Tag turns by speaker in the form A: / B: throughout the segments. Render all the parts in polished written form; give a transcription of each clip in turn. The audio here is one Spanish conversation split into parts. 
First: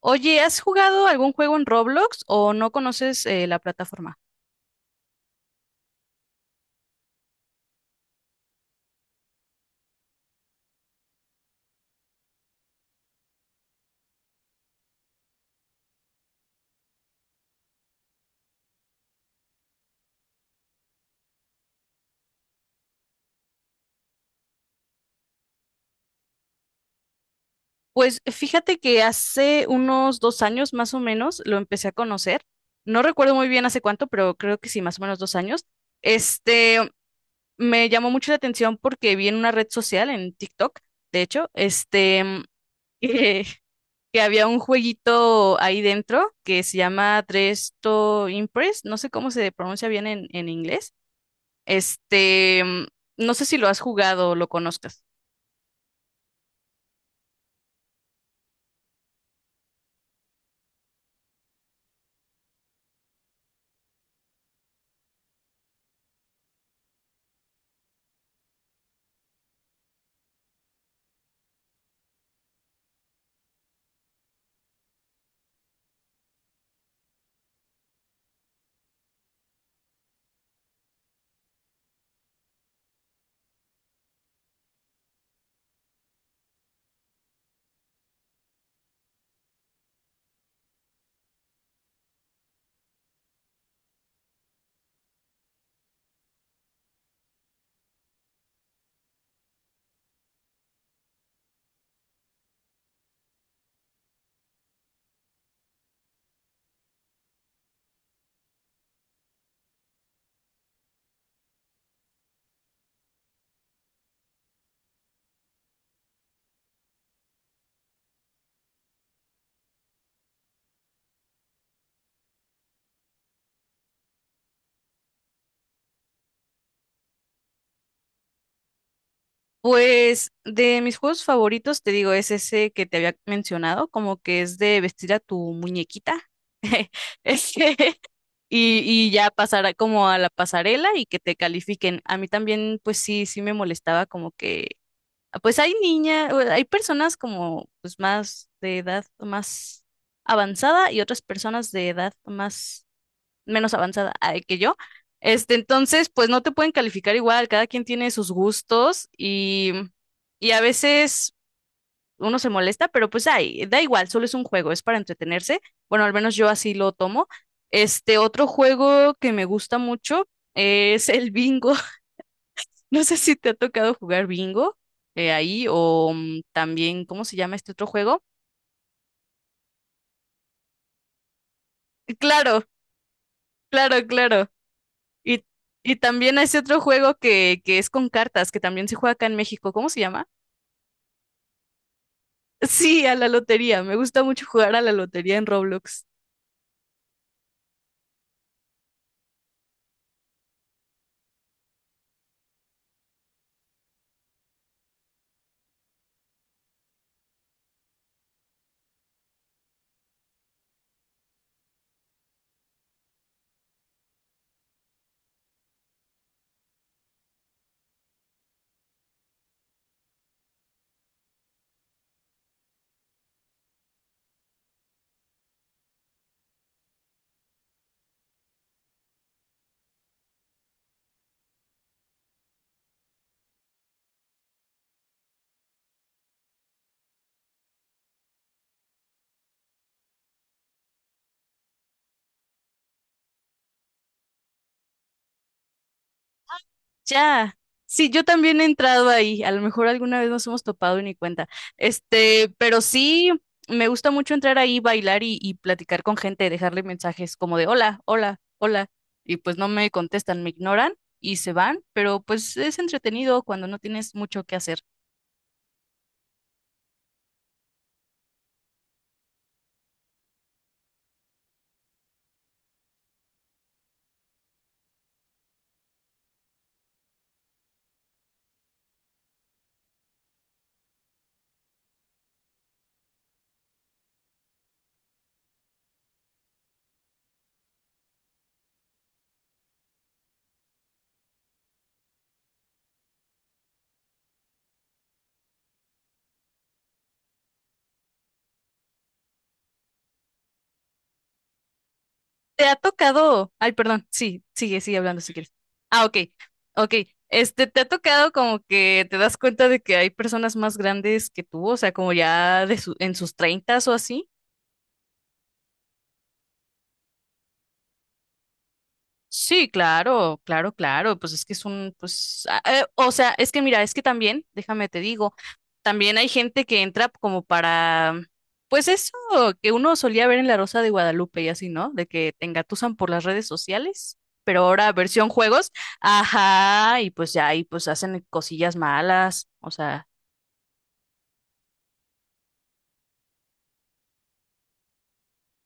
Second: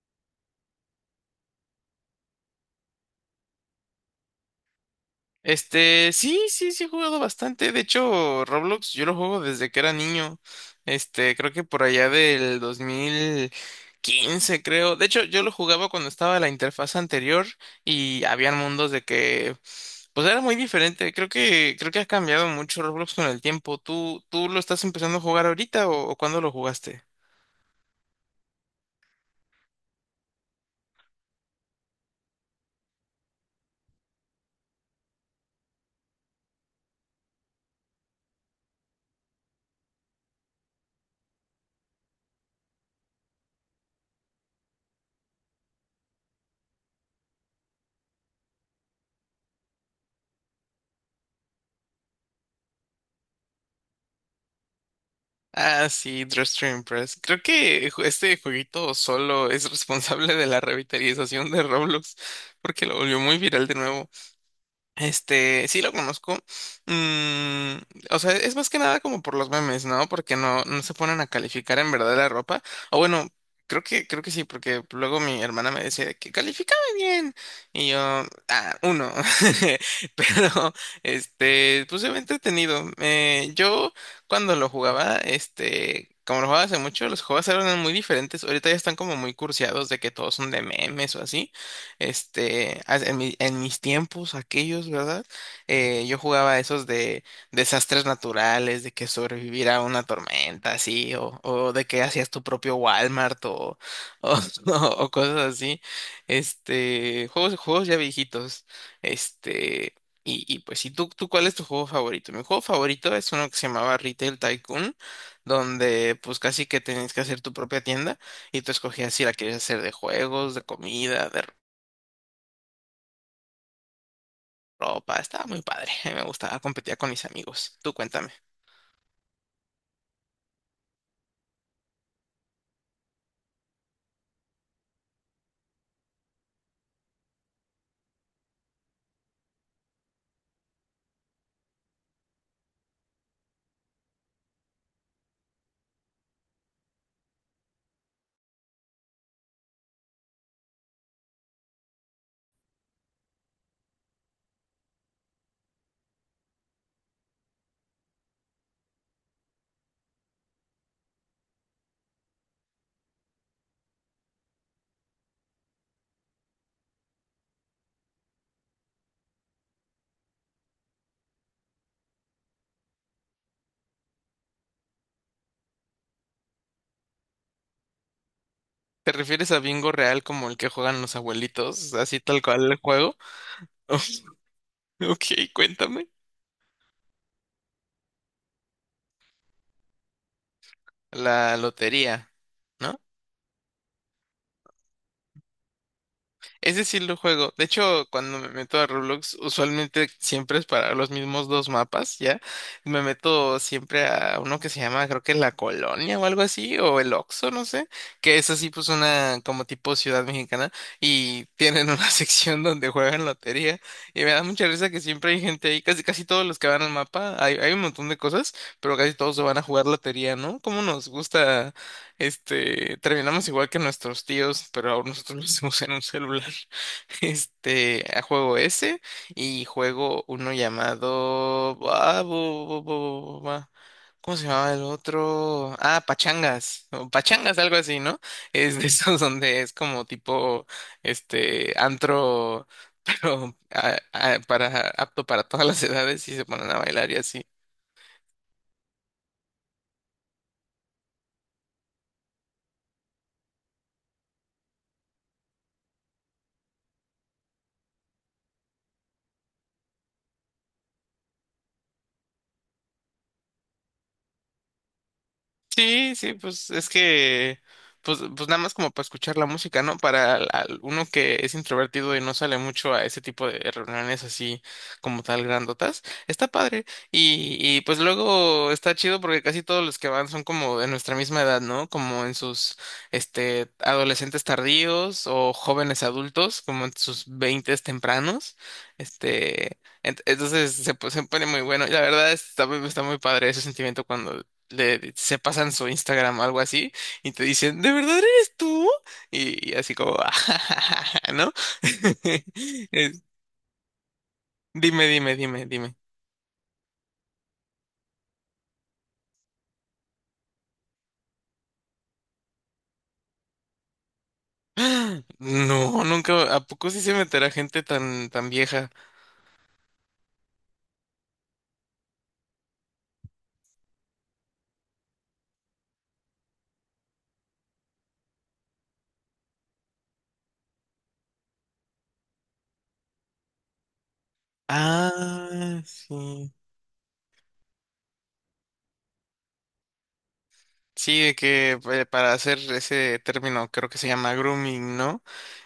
A: Oye, ¿has jugado algún juego en Roblox o no conoces la plataforma?
B: Sí, he jugado bastante. De hecho, Roblox yo lo juego desde que era niño. Creo que por allá del 2015, creo. De hecho, yo lo jugaba cuando estaba la interfaz anterior y habían mundos de que, pues era muy diferente. Creo que ha cambiado mucho Roblox con el tiempo. ¿Tú lo estás empezando a jugar ahorita o cuándo lo jugaste?
A: Pues fíjate que hace unos 2 años más o menos lo empecé a conocer. No recuerdo muy bien hace cuánto, pero creo que sí, más o menos 2 años. Este, Me llamó mucho la atención porque vi en una red social, en TikTok, de hecho, que, que había un jueguito ahí dentro que se llama Dresto Impress. No sé cómo se pronuncia bien en inglés. Este, mm, no sé si lo has jugado o lo conozcas.
B: Ah, sí, Dress to Impress. Creo que este jueguito solo es responsable de la revitalización de Roblox, porque lo volvió muy viral de nuevo. Sí lo conozco. Mm, o sea, es más que nada como por los memes, ¿no? Porque no se ponen a calificar en verdad la ropa. O bueno, creo que sí, porque luego mi hermana me decía de que califícame bien. Y yo, ah, uno. Pero, pues se ve entretenido. Yo cuando lo jugaba, Como lo jugaba hace mucho, los juegos eran muy diferentes. Ahorita ya están como muy cursiados de que todos son de memes o así. En mis tiempos, aquellos, ¿verdad? Yo jugaba esos de desastres naturales, de que sobrevivir a una tormenta, así, o de que hacías tu propio Walmart o o cosas así. Juegos ya viejitos. Este, y pues, ¿y tú, cuál es tu juego favorito? Mi juego favorito es uno que se llamaba Retail Tycoon, donde pues casi que tenías que hacer tu propia tienda. Y tú escogías si la querías hacer de juegos, de comida, de ropa. Estaba muy padre. A mí me gustaba, competía con mis amigos. Tú cuéntame.
A: Pues de mis juegos favoritos, te digo, es ese que te había mencionado, como que es de vestir a tu muñequita, ese, y ya como a la pasarela y que te califiquen. A mí también, pues sí, sí me molestaba ah, pues hay niñas, hay personas como pues más de edad más avanzada y otras personas de edad más menos avanzada ay, que yo. Entonces, pues no te pueden calificar igual, cada quien tiene sus gustos y a veces uno se molesta, pero pues ay, da igual, solo es un juego, es para entretenerse. Bueno, al menos yo así lo tomo. Otro juego que me gusta mucho es el bingo. No sé si te ha tocado jugar bingo ahí o también, ¿cómo se llama este otro juego?
B: ¿Te refieres a bingo real como el que juegan los abuelitos? Así tal
A: Claro,
B: cual el juego.
A: claro, claro. Y,
B: Ok,
A: y
B: cuéntame.
A: también hay ese otro juego que es con cartas, que también se juega acá en México. ¿Cómo se llama?
B: La lotería, ¿no?
A: Sí, a la lotería. Me gusta mucho jugar a la lotería en Roblox.
B: Ese sí lo juego. De hecho, cuando me meto a Roblox, usualmente siempre es para los mismos dos mapas, ¿ya? Me meto siempre a uno que se llama, creo que La Colonia o algo así, o el Oxxo, no sé, que es así pues una como tipo ciudad mexicana y tienen una sección donde juegan lotería y me da mucha risa que siempre hay gente ahí, casi casi todos los que van al mapa, hay un montón de cosas, pero casi todos se van a jugar lotería, ¿no? ¿Cómo nos gusta terminamos igual que nuestros tíos, pero ahora nosotros lo hacemos en un celular? A juego ese y juego uno llamado... ah, ¿cómo se llamaba el otro? Ah, pachangas, o pachangas, algo así, ¿no? Es de esos donde es como tipo, antro, pero apto para todas las edades y se ponen a bailar y así.
A: Ya. Sí, yo también he entrado ahí. A lo mejor alguna vez nos hemos topado y ni cuenta. Pero sí, me gusta mucho entrar ahí, bailar y platicar con gente, dejarle mensajes como de hola, hola, hola. Y pues no me contestan, me ignoran y se van, pero pues es entretenido cuando no tienes mucho que hacer.
B: Sí, sí, pues es que, pues, pues nada más como para escuchar la música, ¿no? Para uno que es introvertido y no sale mucho a ese tipo de reuniones así como tal grandotas, está padre. Y pues luego está chido porque casi todos los que van son como de nuestra misma edad, ¿no? Como adolescentes tardíos o jóvenes adultos, como en sus veintes tempranos, entonces se pone muy bueno. Y la verdad está muy padre ese sentimiento cuando le se pasan su Instagram, algo así, y te dicen, ¿de verdad eres tú? Y así como, ¿no?
A: ¿Te ha
B: Es-
A: tocado? Ay, perdón, sí, sigue, sigue
B: Dime,
A: hablando si
B: dime,
A: quieres.
B: dime, dime.
A: Ah, ok, ok. ¿Te ha tocado como que te das cuenta de que hay personas más grandes que tú, o sea, como ya en sus treintas o así?
B: ¡Ah! No, nunca, ¿a poco sí se meterá gente tan, tan vieja?
A: Sí, claro, claro, claro, pues es que es pues, o sea, es que mira, es que también, déjame te digo, también hay gente que entra pues eso que uno solía ver en La Rosa de Guadalupe y así, ¿no? De que te engatusan por las redes sociales, pero ahora versión juegos,
B: Ah, sí.
A: ajá, y pues ya ahí pues hacen cosillas malas, o sea.
B: Sí, de que para hacer ese término creo que se llama grooming, ¿no?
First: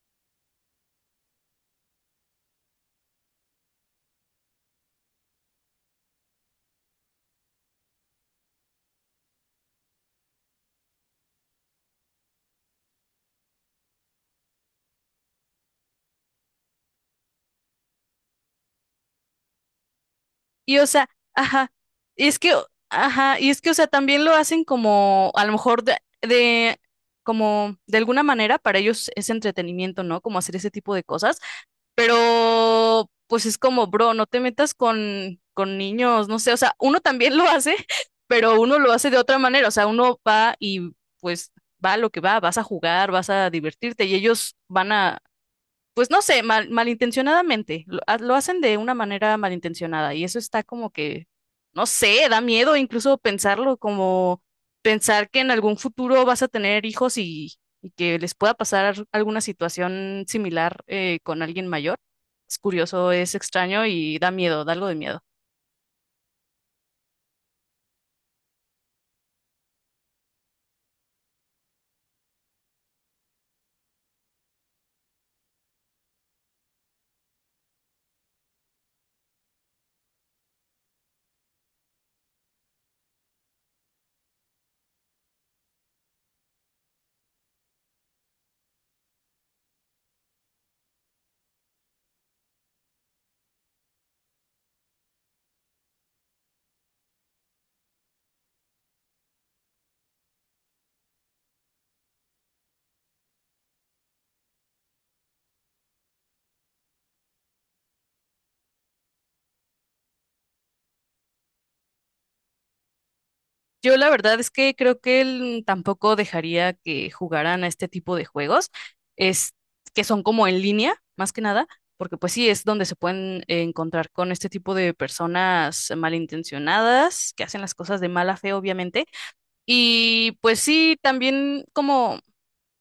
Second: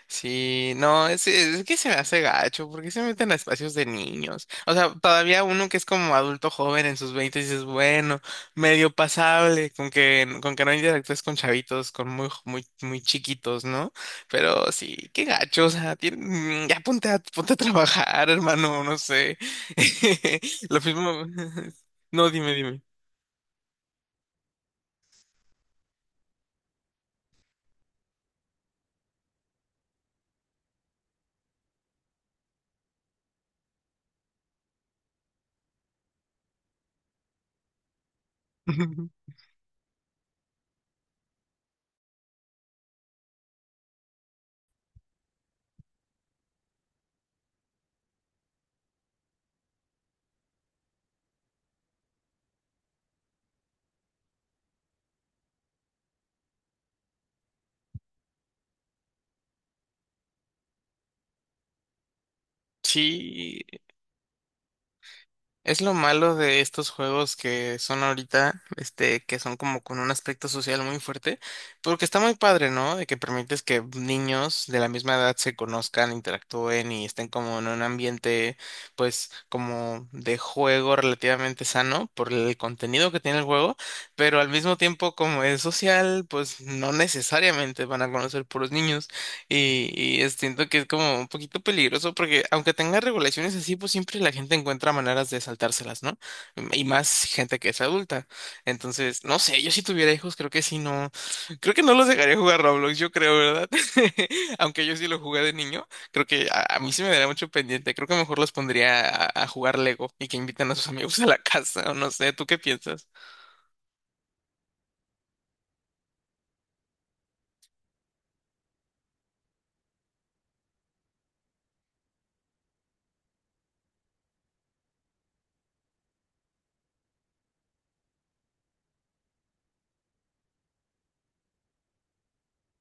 B: Sí, no, es que se me hace gacho, porque se meten a espacios de niños. O sea, todavía uno que es como adulto joven en sus 20 dices, bueno, medio pasable, con que no interactúes con chavitos, con muy, muy, muy chiquitos, ¿no? Pero sí, qué gacho, o sea, ya ponte ponte a trabajar, hermano, no sé.
A: Y
B: Lo
A: o sea,
B: mismo,
A: ajá, y
B: no,
A: es que,
B: dime.
A: ajá, y es que, o sea, también lo hacen como, a lo mejor como, de alguna manera para ellos es entretenimiento, ¿no? Como hacer ese tipo de cosas, pero pues es como, bro, no te metas con niños, no sé, o sea, uno también lo hace, pero uno lo hace de otra manera, o sea, uno va y pues va a lo que va, vas a jugar, vas a divertirte y ellos van a pues no sé, malintencionadamente, lo hacen de una manera malintencionada y eso está como que, no sé, da miedo incluso pensarlo, como pensar que en algún futuro vas a tener hijos y que les pueda pasar alguna situación similar con alguien mayor. Es curioso, es
B: Sí.
A: extraño y da miedo, da algo de miedo.
B: Es lo malo de estos juegos que son ahorita, que son como con un aspecto social muy fuerte, porque está muy padre, ¿no? De que permites que niños de la misma edad se conozcan, interactúen y estén como en un ambiente, pues, como de juego relativamente sano por el contenido que tiene el juego, pero al mismo tiempo como es social, pues no necesariamente van a conocer puros niños. Siento que es como un poquito peligroso porque aunque tenga regulaciones así, pues siempre la gente encuentra maneras de saltárselas, ¿no? Y más gente que es adulta. Entonces, no sé, yo si tuviera hijos creo que sí, no, creo que no los dejaría jugar Roblox, yo creo, ¿verdad? Aunque yo sí lo jugué de niño, creo que a mí se me daría mucho pendiente, creo que mejor los pondría a jugar Lego y que inviten a sus amigos a la casa, o no sé, ¿tú qué piensas?
A: Yo la verdad es que creo que él tampoco dejaría que jugaran a este tipo de juegos, es que son como en línea, más que nada, porque pues sí es donde se pueden encontrar con este tipo de personas malintencionadas, que hacen las cosas de mala fe, obviamente. Y pues sí, también como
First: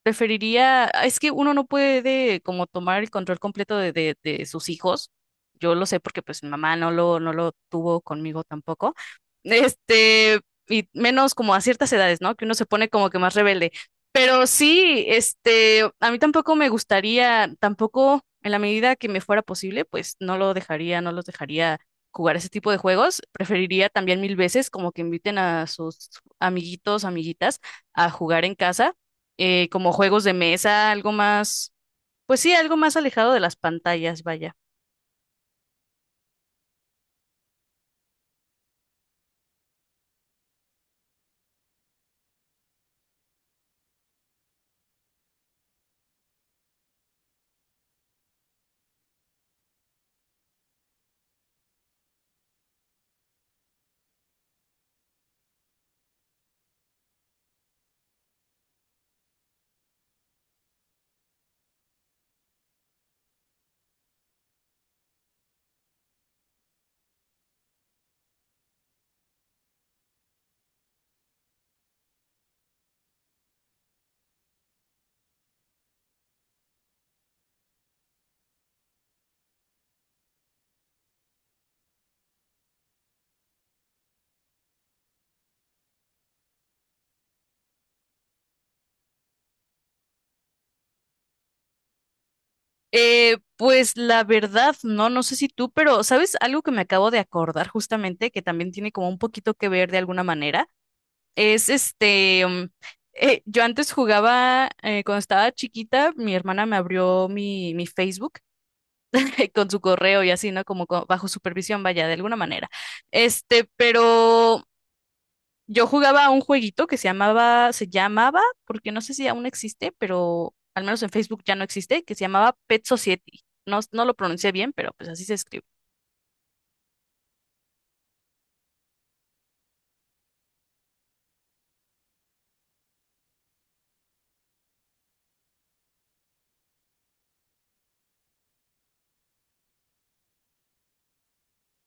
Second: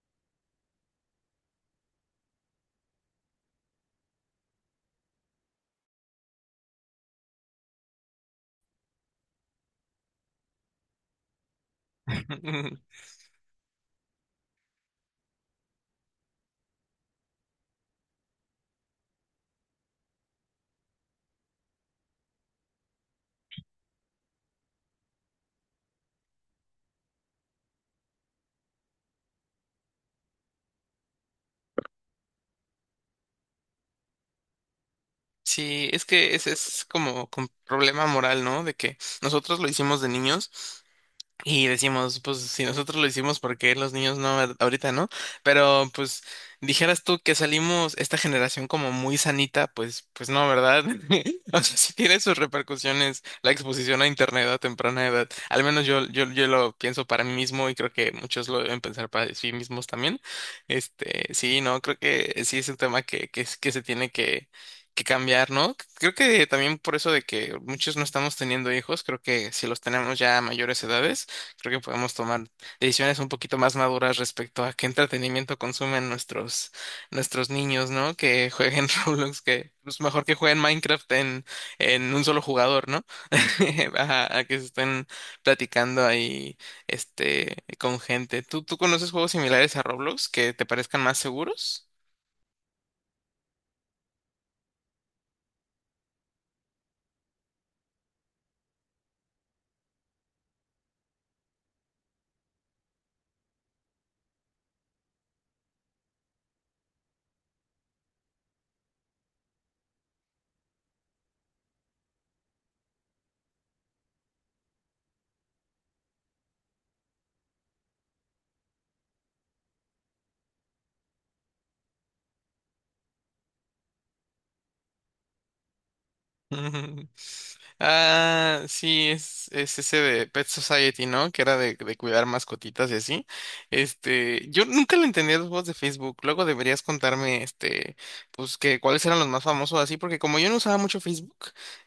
A: preferiría, ah, es que uno no puede como tomar el control completo de sus hijos. Yo lo sé porque pues mi mamá no lo tuvo conmigo tampoco. Este, y menos como a ciertas edades, ¿no? Que uno se pone como que más rebelde. Pero sí, a mí tampoco me gustaría, tampoco en la medida que me fuera posible, pues no los dejaría jugar ese tipo de juegos. Preferiría también mil veces como que inviten a sus amiguitos, amiguitas a jugar en casa como juegos de mesa, algo más, pues sí, algo más alejado de las pantallas, vaya.
B: Sí, es que ese es como un problema moral, ¿no? De que nosotros lo hicimos de niños. Y decimos, pues si nosotros lo hicimos, ¿por qué los niños no ahorita, no? Pero pues dijeras tú que salimos esta generación como muy sanita, pues pues no, ¿verdad? O sea, sí tiene sus repercusiones la exposición a internet a temprana edad. Al menos yo lo pienso para mí mismo y creo que muchos lo deben pensar para sí mismos también. Sí, no, creo que sí es un tema que que se tiene que cambiar, ¿no? Creo que también por eso de que muchos no estamos teniendo hijos, creo que si los tenemos ya a mayores edades, creo que podemos tomar decisiones un poquito más maduras respecto a qué entretenimiento consumen nuestros niños, ¿no? Que jueguen Roblox, que es mejor que jueguen Minecraft en un solo jugador, ¿no? A que se estén platicando ahí, con gente. ¿Tú conoces juegos similares a Roblox que te parezcan más seguros?
A: Pues la verdad, no, no sé si tú, pero ¿sabes algo que me acabo de acordar justamente, que también tiene como un poquito que ver de alguna manera? Es yo antes jugaba, cuando estaba chiquita, mi hermana me abrió mi Facebook con su correo y así, ¿no? Bajo supervisión, vaya, de alguna manera. Este, pero yo jugaba a un jueguito que se llamaba, porque no sé si aún existe, pero al menos en Facebook ya no existe, que se llamaba Pet Society. No, no lo pronuncié bien, pero pues así se escribe.
B: Ah, sí, es ese de Pet Society, ¿no? Que era de cuidar mascotitas y así. Yo nunca le entendí a los juegos de Facebook. Luego deberías contarme, pues que cuáles eran los más famosos así, porque como yo no usaba mucho Facebook,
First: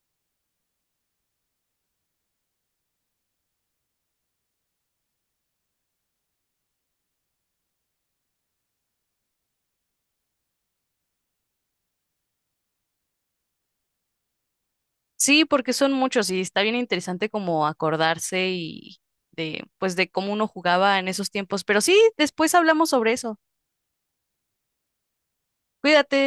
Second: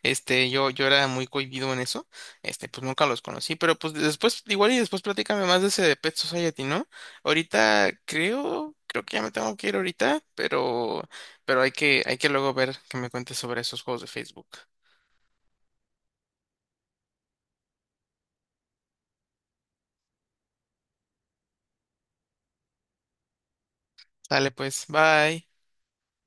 B: yo era muy cohibido en eso, pues nunca los conocí. Pero pues después, igual y después platícame más de ese de Pet Society, ¿no? Ahorita creo que ya me tengo que ir ahorita, pero, hay que luego ver que me cuentes sobre esos juegos de Facebook.
A: Sí, porque son muchos y está bien interesante como acordarse y de, pues de cómo uno jugaba en esos tiempos. Pero sí, después hablamos sobre eso.
B: Sale pues, bye.
A: Cuídate.